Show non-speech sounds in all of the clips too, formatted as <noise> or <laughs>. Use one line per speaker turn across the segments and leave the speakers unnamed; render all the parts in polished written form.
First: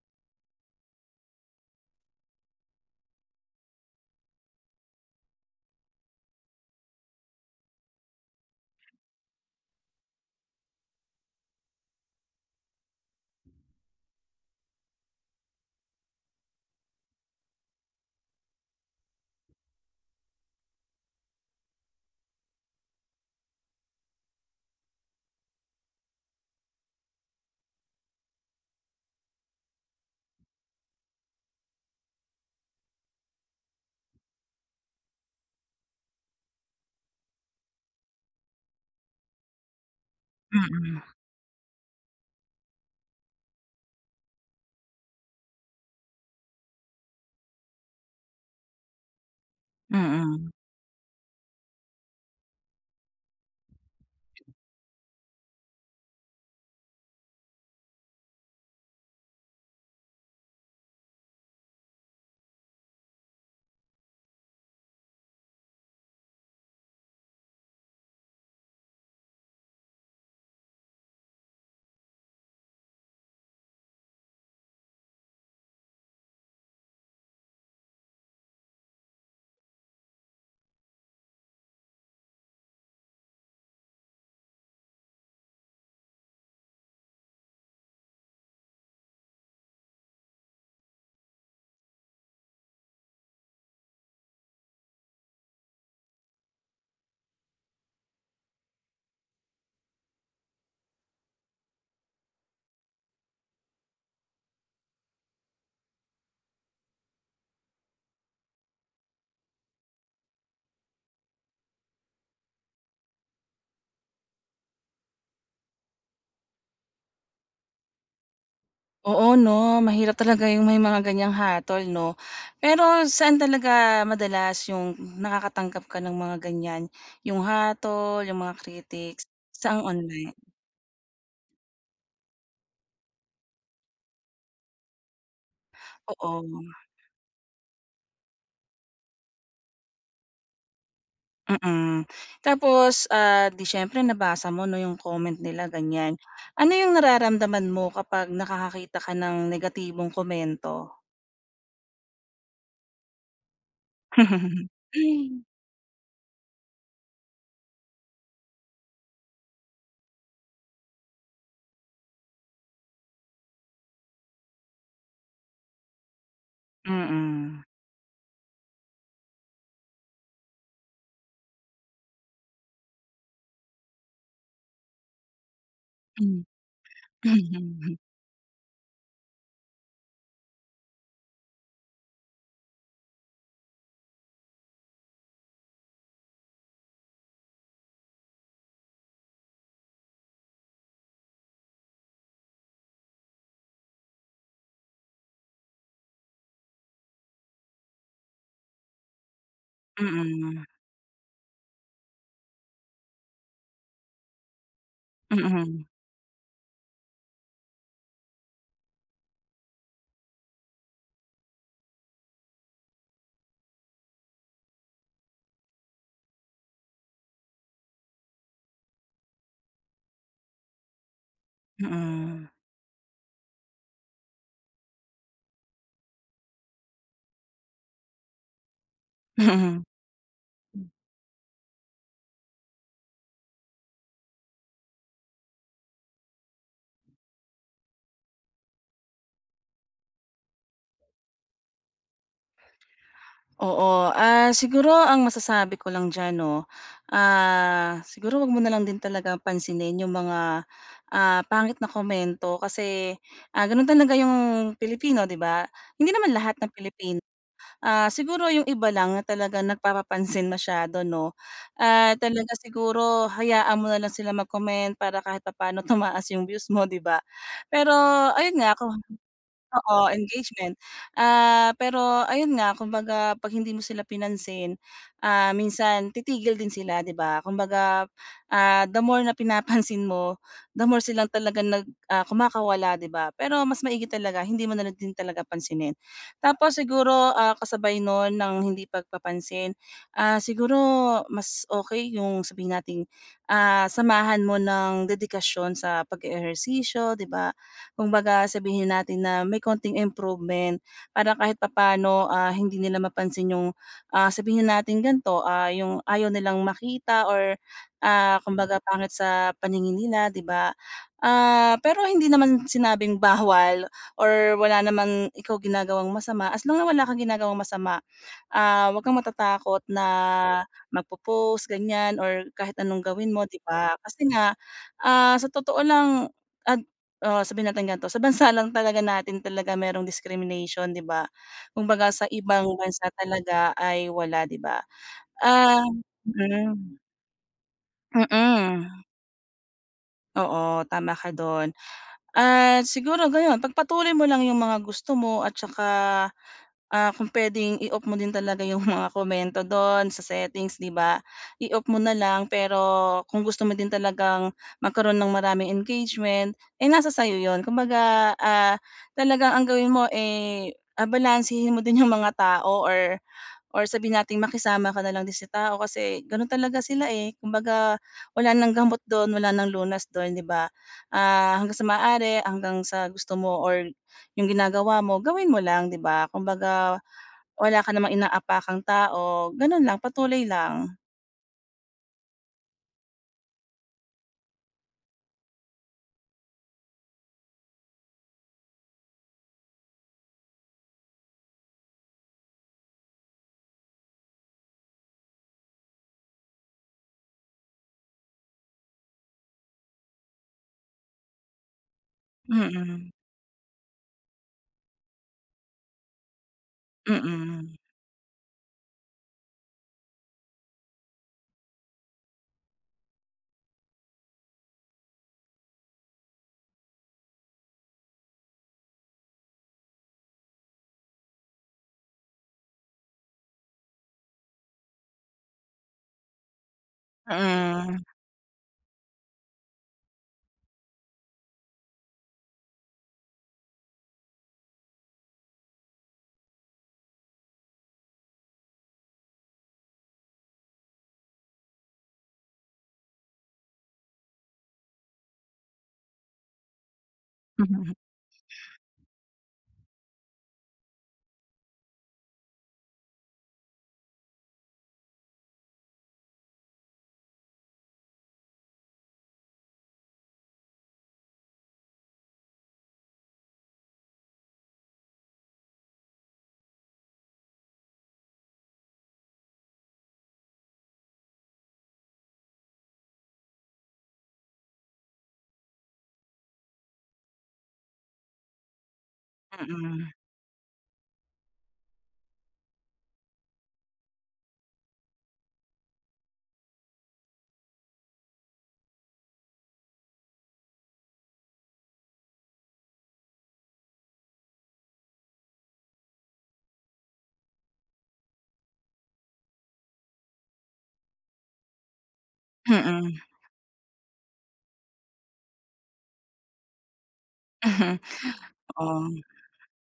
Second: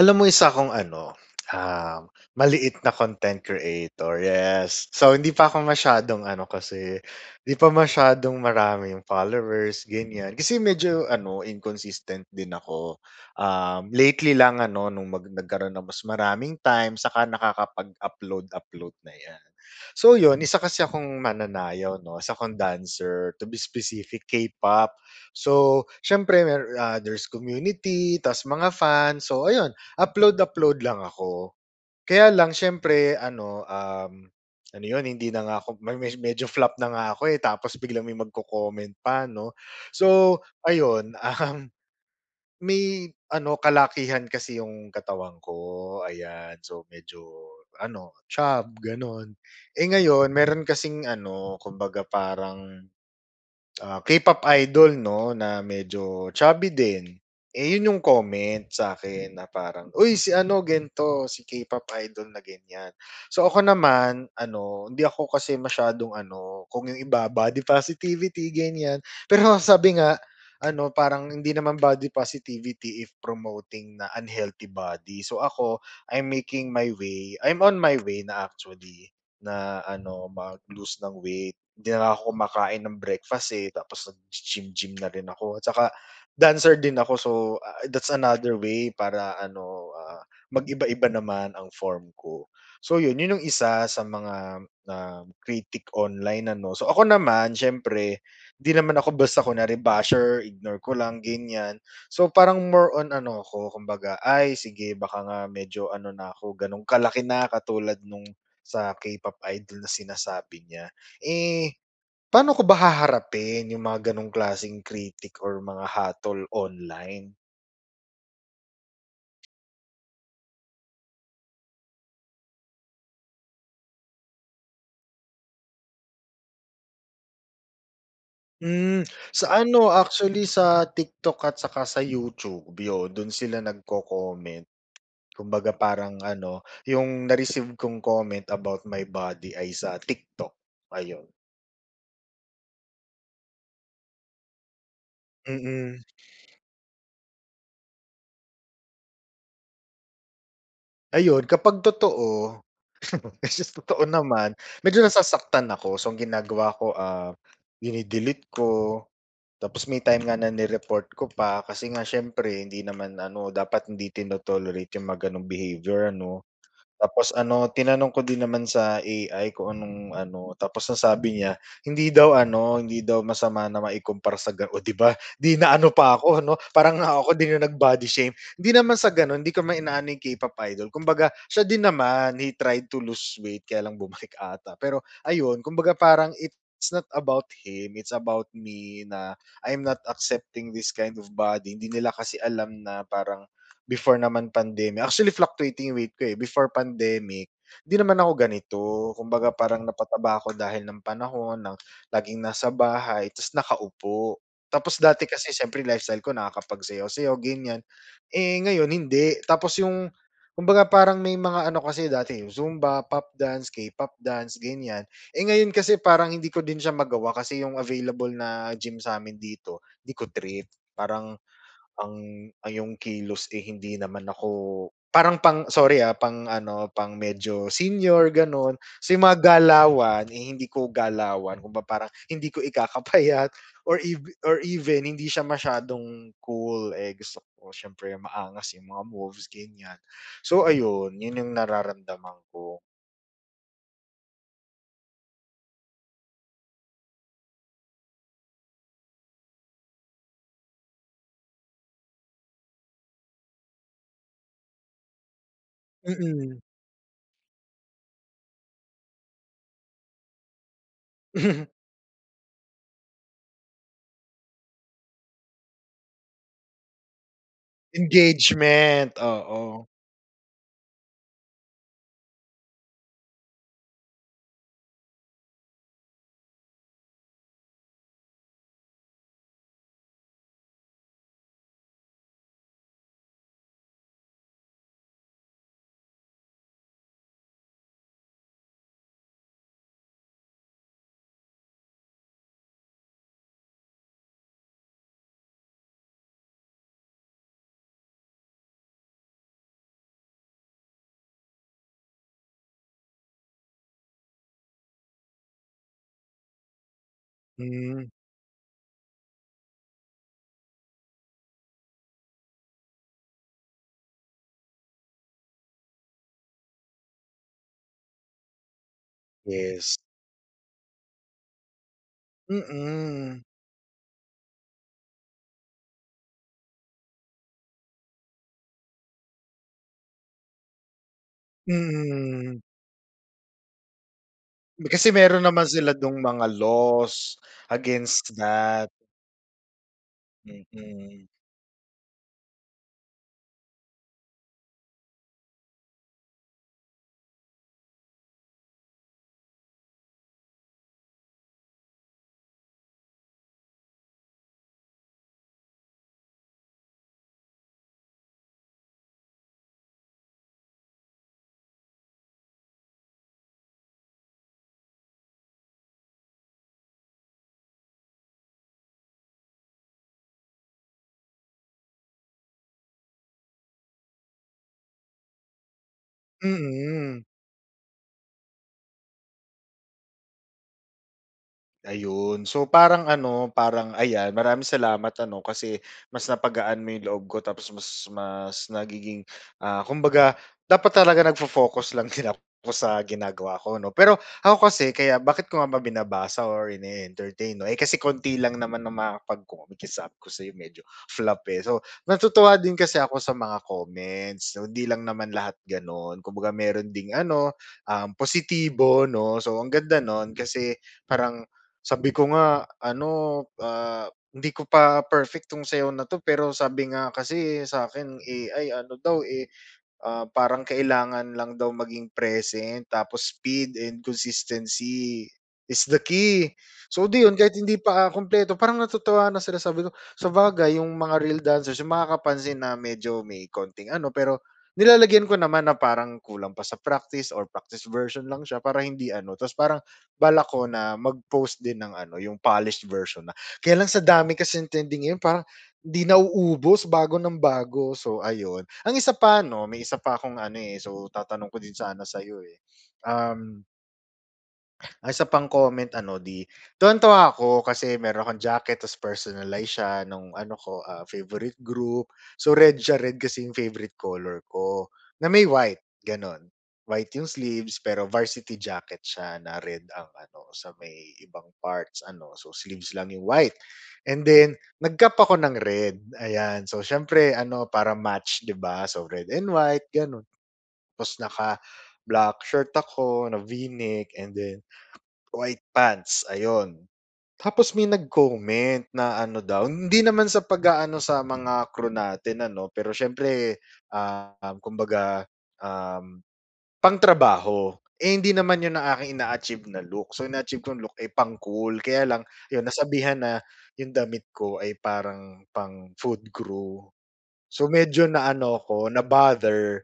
Alam mo, isa akong ano, um, maliit na content creator, yes. So hindi pa ako masyadong ano, kasi hindi pa masyadong marami yung followers, ganyan. Kasi medyo ano, inconsistent din ako. Lately lang ano, nung nagkaroon ng mas maraming time, saka nakakapag-upload, upload na yan. So yun, isa kasi akong mananayaw, no? Isa akong dancer, to be specific, K-pop. So syempre, there's community, tas mga fans. So ayun, upload-upload lang ako. Kaya lang siyempre ano, ano 'yun, hindi na nga ako medyo flop na nga ako, eh, tapos biglang may magko-comment pa 'no. So
Mm,
ayun, <laughs> um, may ano, kalakihan kasi 'yung katawan ko, ayan. So medyo ano, chub gano'n. Eh, ngayon
mm.
meron kasing ano, kumbaga parang ah, K-pop idol 'no, na medyo chubby din, eh, yun yung comment sa akin na parang, "Uy, si ano, gento si K-pop idol na ganyan." So ako naman ano, hindi ako kasi masyadong ano, kung yung iba body positivity ganyan, pero <laughs> sabi nga ano, parang hindi naman body positivity if promoting na unhealthy body. So ako, I'm making my way, I'm on my way na actually na ano, mag-lose ng weight. Hindi na ako kumakain ng breakfast, eh, tapos nag gym gym na rin ako, at saka dancer din ako, so ah, that's another way para ano, ah, mag-iba-iba naman ang form ko. So yun, yun yung isa sa mga, critic online ano. So ako naman siyempre, di naman ako basta kunwari basher, ignore ko lang ganyan. So parang more on ano ako, kumbaga, ay sige, baka nga medyo ano na ako, ganun kalaki na katulad nung sa K-pop idol na sinasabi niya. Eh, paano ko ba haharapin yung mga ganong klaseng critic or mga hatol online?
Oo 'no, mahirap talaga yung may mga ganiyang hatol 'no. Pero saan talaga madalas yung nakakatanggap ka ng mga ganiyan, yung hatol, yung mga
Hmm,
critics?
sa ano,
Saang online?
actually sa TikTok at saka sa YouTube, yun. Dun sila nagko-comment. Kumbaga parang
Oo,
ano, yung na-receive kong comment about my body ay sa TikTok, ayun.
mm. Tapos, 'di siyempre nabasa mo 'no yung comment nila
Mm.
ganiyan. Ano yung nararamdaman mo kapag nakakakita ka ng negatibong komento?
Ayun, kapag totoo, <laughs> which is totoo naman,
<laughs>
medyo nasasaktan ako. So ang ginagawa ko, ah, dine-delete ko. Tapos may time nga na ni ko pa, kasi nga siyempre hindi naman ano, dapat hindi tino-tolerate yung mga gano'ng behavior ano. Tapos
Mm.
ano, tinanong ko din naman sa AI kung anong ano, tapos ang sabi niya, hindi daw ano, hindi daw masama na maikumpara sa ganon, o 'di ba, 'di na ano pa ako
Mm.
'no, parang ako din yung
Mm. <laughs>
nag-body shame. Hindi naman sa gano'n, hindi ko man inaano yung K-pop idol, kumbaga siya din naman, he tried to lose weight kaya lang bumalik <laughs> ata. Pero ayun, kumbaga parang it's not about him, it's about me na I'm not accepting this kind of body. Hindi nila kasi alam na parang before naman pandemic. Actually fluctuating yung weight ko, eh, before pandemic, 'di naman ako ganito. Kumbaga parang napataba ako
Mm.
dahil ng panahon, ng laging nasa bahay ta's nakaupo. Tapos dati kasi siyempre
Mm.
lifestyle ko nakakapagsayaw-sayaw ganyan, eh, ngayon hindi. Tapos yung kumbaga parang may mga ano kasi dati yung Zumba, pop dance, K-pop dance, ganyan. Eh, ngayon kasi parang hindi ko din siya magawa kasi yung available na gym sa sa'min dito, 'di ko trip. Parang ang
Mm,
ang yung kilos, eh, hindi naman ako parang pang sorry, ah, pang ano, pang medyo senior gano'n. So yung mga
<laughs> mm.
galawan, eh, hindi ko galawan, kumbaga parang hindi ko ikakapayat or ev or even hindi siya masyadong cool, eh, gusto ko siyempre maangas yung mga moves ganyan. So ayun, yun yung nararamdaman ko.
Oo, siguro ang masasabi ko lang diyan 'no, siguro 'wag mo na lang din talaga pansinin yung mga, pangit na komento kasi, gano'n talaga yung Pilipino, 'di ba? Hindi naman
Mm.
lahat ng Pilipino. Siguro yung iba lang na talagang nagpapapansin masyado 'no,
<laughs>
talaga siguro hayaan mo na lang sila mag-comment para kahit papaano <laughs> tumaas yung views mo, 'di ba? Pero ayun nga ako,
Engagement, oo.
oo, engagement. Pero ayun nga kumbaga 'pag hindi mo sila pinansin, minsan titigil din sila, 'di ba? Kumbaga, the more na pinapansin mo, the more silang talaga kumakawala, 'di ba? Pero mas maigi talaga hindi mo na lang din talaga pansinin. Tapos siguro, kasabay nun ng hindi pagpapansin, siguro mas okay yung sabihin nating, samahan mo ng dedikasyon sa pag-eehersisyo, 'di ba? Kung baga sabihin natin na may konting improvement para kahit papano, hindi nila mapansin yung, sabihin natin ganito, yung ayaw nilang makita, or
Hmm,
kumbaga pangit sa paningin nila, 'di ba? Pero hindi naman sinabing bawal or wala naman ikaw ginagawang masama, as long na wala kang ginagawang masama, huwag kang matatakot
yes.
na magpo-post ganyan or kahit anong gawin
Mm.
mo, 'di ba? Kasi nga, sa totoo lang, at oo, sabihin natin ganito, sa bansa lang talaga natin talaga merong discrimination, 'di ba? Kumbaga sa
Mm.
ibang bansa talaga ay wala, 'di ba?
Kasi meron naman
Ah,
sila dong mga
mm,
laws against that.
mm. Oo, tama
Mm.
ka doon. At siguro gano'n, pagpatuloy mo lang yung mga gusto mo, at saka kung puwedeng i-off mo din talaga yung mga komento do'n sa settings, 'di ba? I-off mo na lang, pero kung gusto mo din talagang magkaroon ng maraming engagement, eh, nasa sa'yo 'yun. Kumbaga, talagang ang gawin mo, eh, balansehin mo din yung mga tao, or sabihin natin makisama ka na lang din sa tao kasi ganun talaga sila, eh. Kumbaga wala ng gamot do'n, wala ng lunas do'n, 'di ba? Hanggang sa maaari, hanggang sa gusto mo or yung ginagawa mo, gawin mo lang, 'di ba? Kumbaga
Mm.
wala ka namang inaapakang tao, gano'n lang, patuloy lang.
Ayun. So parang ano, parang ayan, maraming salamat ano, kasi mas napagaan mo 'yung loob ko, tapos mas mas nagiging, ah, kumbaga dapat talaga nagfo-focus lang din ako sa ginagawa ko 'no. Pero ako kasi, kaya bakit ko nga ba binabasa or ine-entertain 'no, eh, kasi konti lang naman ang makapagko-communicate ko sa medyo flop, eh. So natutuwa din kasi
Mm,
ako sa mga comments, so hindi lang naman lahat gano'n. Kumbaga meron ding
mm,
ano,
mm,
positibo 'no. So ang ganda no'n kasi parang sabi ko nga ano, ah, hindi ko pa perfect 'tong sayaw na 'to, pero sabi nga kasi sa sa'kin AI, ano daw, eh, ah, parang kailangan lang daw maging present tapos speed and consistency is the key. So di yun, kahit hindi
mhm,
pa, ah, kumpleto, parang natutuwa na sila, sabi ko, sabagay yung mga real dancers yung makakapansin na medyo may konting ano, pero nilalagyan ko naman na parang kulang pa sa practice or practice version lang siya para hindi ano, tapos parang balak ko na mag-post din ng ano, yung polished version na. Kaya lang sa dami kasi trending ngayon parang 'di nauubos, bago ng bago. So ayun. Ang isa pa 'no, may isa pa akong ano, eh, so tatanong ko din sana sa'yo, eh. Um ay, isa pang comment ano, 'di, tuwang-tuwa ako kasi meron akong jacket ta's personalize siya nung ano ko, ah, favorite group. So red siya, red kasi yung favorite color ko, na may white, gano'n. White yung sleeves, pero varsity jacket siya na red ang ano, sa may ibang parts ano, so sleeves lang yung white. And then nag-cap ako ng red, ayan. So siyempre ano, para match, 'di ba? So red and white,
mm,
gano'n. Tapos naka-black shirt ako na V-neck, and then white pants, ayun. Tapos may nag-comment na ano daw, hindi naman sa pag-aano sa mga crew natin ano, pero siyempre, kumbaga, um, pangtrabaho. Eh, hindi naman 'yun ang aking ina-achieve na look. So ina-achieve kong look ay pang-cool, kaya lang 'yun nasabihan
mm,
na 'yung damit ko ay parang pang-food crew. So
mhm,
medyo na-ano ko,
oo,
na-bother.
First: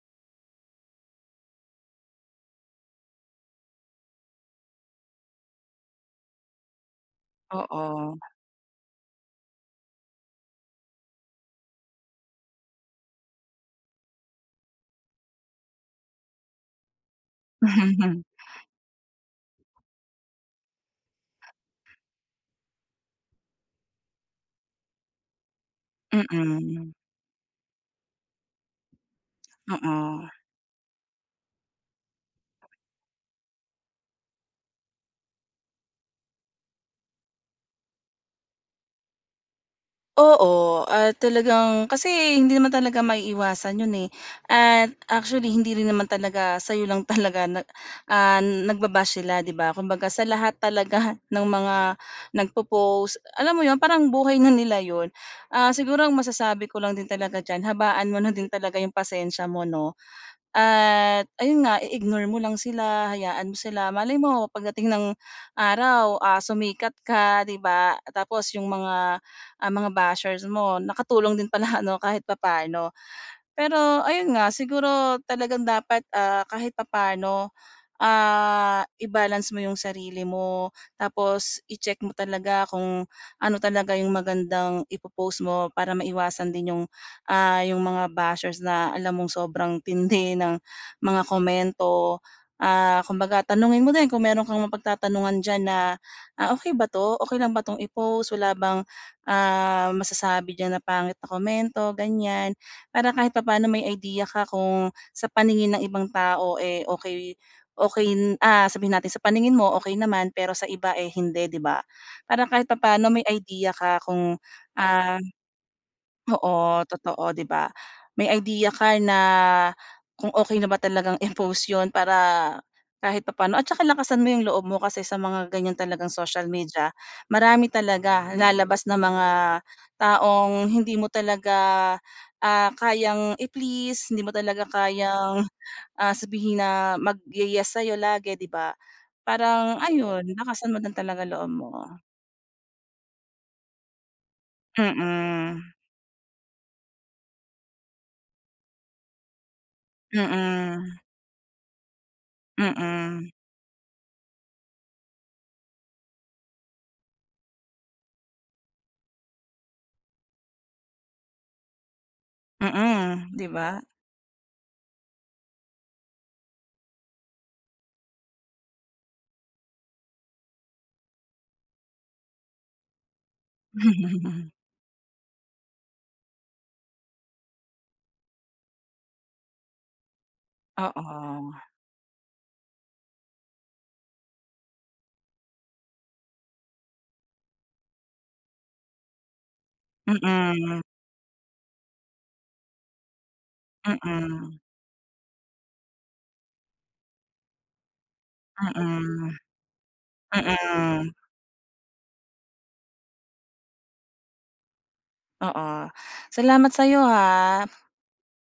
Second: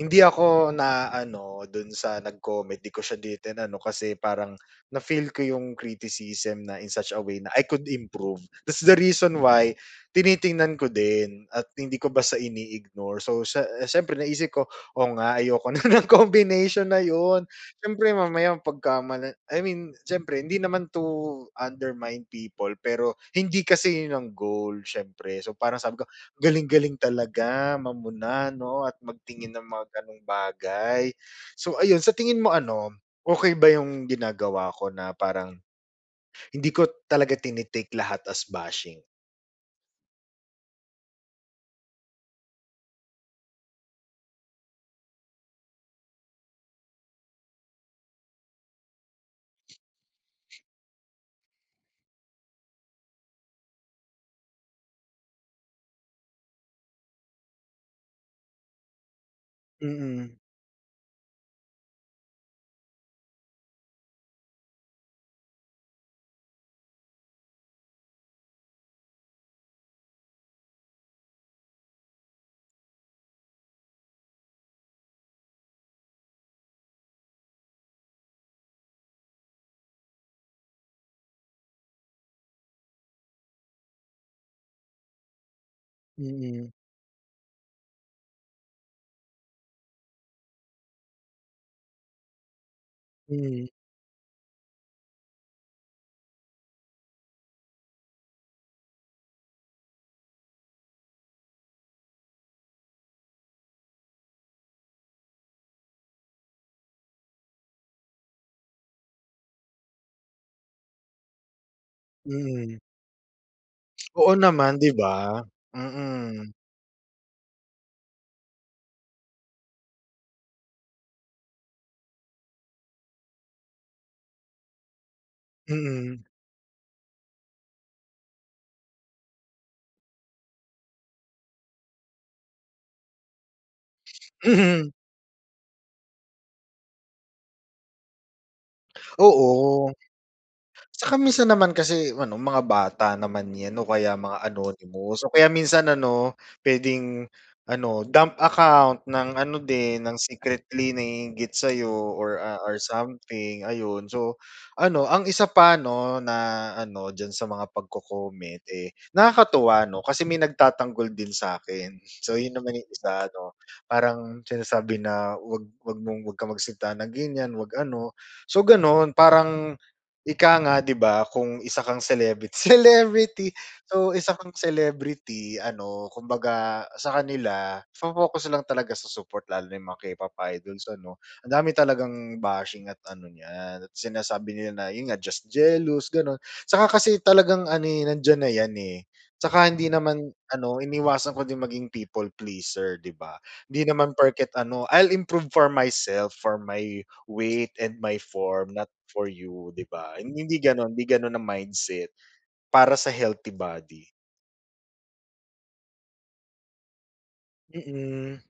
Hindi ako na-ano dun sa nag-comment, di ko siya dito ano, kasi parang na-feel ko yung criticism na in such a way na I could
oo,
improve. That's the reason why tinitingnan ko din at hindi ko basta ini-ignore. So sa siyempre naisip ko, "Oo nga, ayoko na <laughs> ng combination na yun." Siyempre mamaya pagka siyempre hindi naman to undermine people, pero hindi kasi yun ang goal siyempre. So parang sabi ko,
mhm, mm,
galing-galing talaga mamuna 'no, at magtingin ng mga
oo.
gano'ng bagay. So ayun, sa tingin mo ano, okay ba yung ginagawa ko na parang hindi ko talaga tinitake lahat as bashing?
Oo, at talagang kasi hindi naman talaga maiiwasan 'yun, eh. At actually hindi rin naman talaga sa'yo lang <laughs> talaga nagba sila, 'di ba? Kumbaga sa lahat talaga <laughs> ng mga nagpo-post, alam mo 'yun, parang buhay na nila 'yun. Siguro ang masasabi ko lang din talaga diyan, habaan mo na din talaga 'yung pasensya mo 'no.
Mm,
At ayun nga, i-ignore mo lang sila, hayaan mo sila. Malay mo pagdating ng araw, sumikat ka, 'di ba? Tapos yung mga bashers mo nakatulong din pala <laughs> ano kahit papaano. Pero ayun nga, siguro talagang dapat, kahit papaano i-balance mo yung sarili mo. Tapos i-check mo talaga kung ano talaga yung magandang ipopost mo para maiwasan
mm,
din yung, yung mga bashers na alam mong sobrang tindi ng mga komento. Kumbaga
mm,
tanungin mo din kung meron kang mapagtatanungan diyan na, okay ba 'to? Okay lang ba 'tong i-post? Wala bang, masasabi diyan na pangit na komento? Ganyan. Para kahit papaano may idea ka kung sa paningin ng ibang tao, eh, okay. Okey, sabihin natin sa paningin mo okey naman, pero sa iba, eh, hindi, 'di ba? Para kahit
mm.
papaano may idea ka
Oo
kung,
naman, 'di ba?
ah
Mm,
oo, totoo, 'di ba? May idea ka na kung okay na ba talagang <laughs> i-post 'yun para kahit papaano, at tsaka lakasan mo 'yung loob mo kasi sa mga ganiyan talagang
mm,
social media, marami talaga lalabas na mga taong hindi mo talaga, kayang i-please, hindi mo
<clears throat>
talaga
mhm, <laughs>
kayang sabihin na magye-yes sa'yo lagi, 'di ba? Parang
oo.
ayun, lakasan mo din
Tsaka
talaga
minsan
loob
naman
mo.
kasi ano, mga bata naman 'yan, o kaya mga anonymous, o kaya
Mm,
minsan ano, puwedeng ano, dump account ng ano din, ng
mm,
secretly
mm,
nanginggit sa'yo, or ah, or
mm,
something, ayun. So ano, ang isa pa 'no, na ano, diyan sa mga pagko-comment, eh, nakakatuwa 'no, kasi may nagtatanggol din sa akin. <laughs> So yun
mm
naman yung
mm,
isa
'di
ano,
ba?
parang sinasabi na, "'Wag ka magsalita ng ganiyan, 'wag ano." So gano'n parang, ika nga, 'di ba, kung isa kang celebrit <laughs> celebrity. So isa
<laughs>
kang celebrity, ano, kumbaga sa kanila fo-focus lang talaga sa support, lalo na yung mga K-pop idols, ano. Ang
Oo,
dami talagang bashing at ano niyan, at sinasabi nila na yun nga, just jealous, gano'n. Saka kasi talagang ano, eh, nandiyan na yan, eh. Tsaka hindi naman ano,
mm,
iniwasan ko din maging people pleaser, 'di ba? Hindi
mm,
naman perket
mm,
ano, I'll improve for myself, for my weight and my form, not for
mm,
you, 'di ba? Hindi gano'n, hindi
mm.
gano'n ang mindset para sa healthy body.
Oo. Salamat sa'yo ha.
Mm.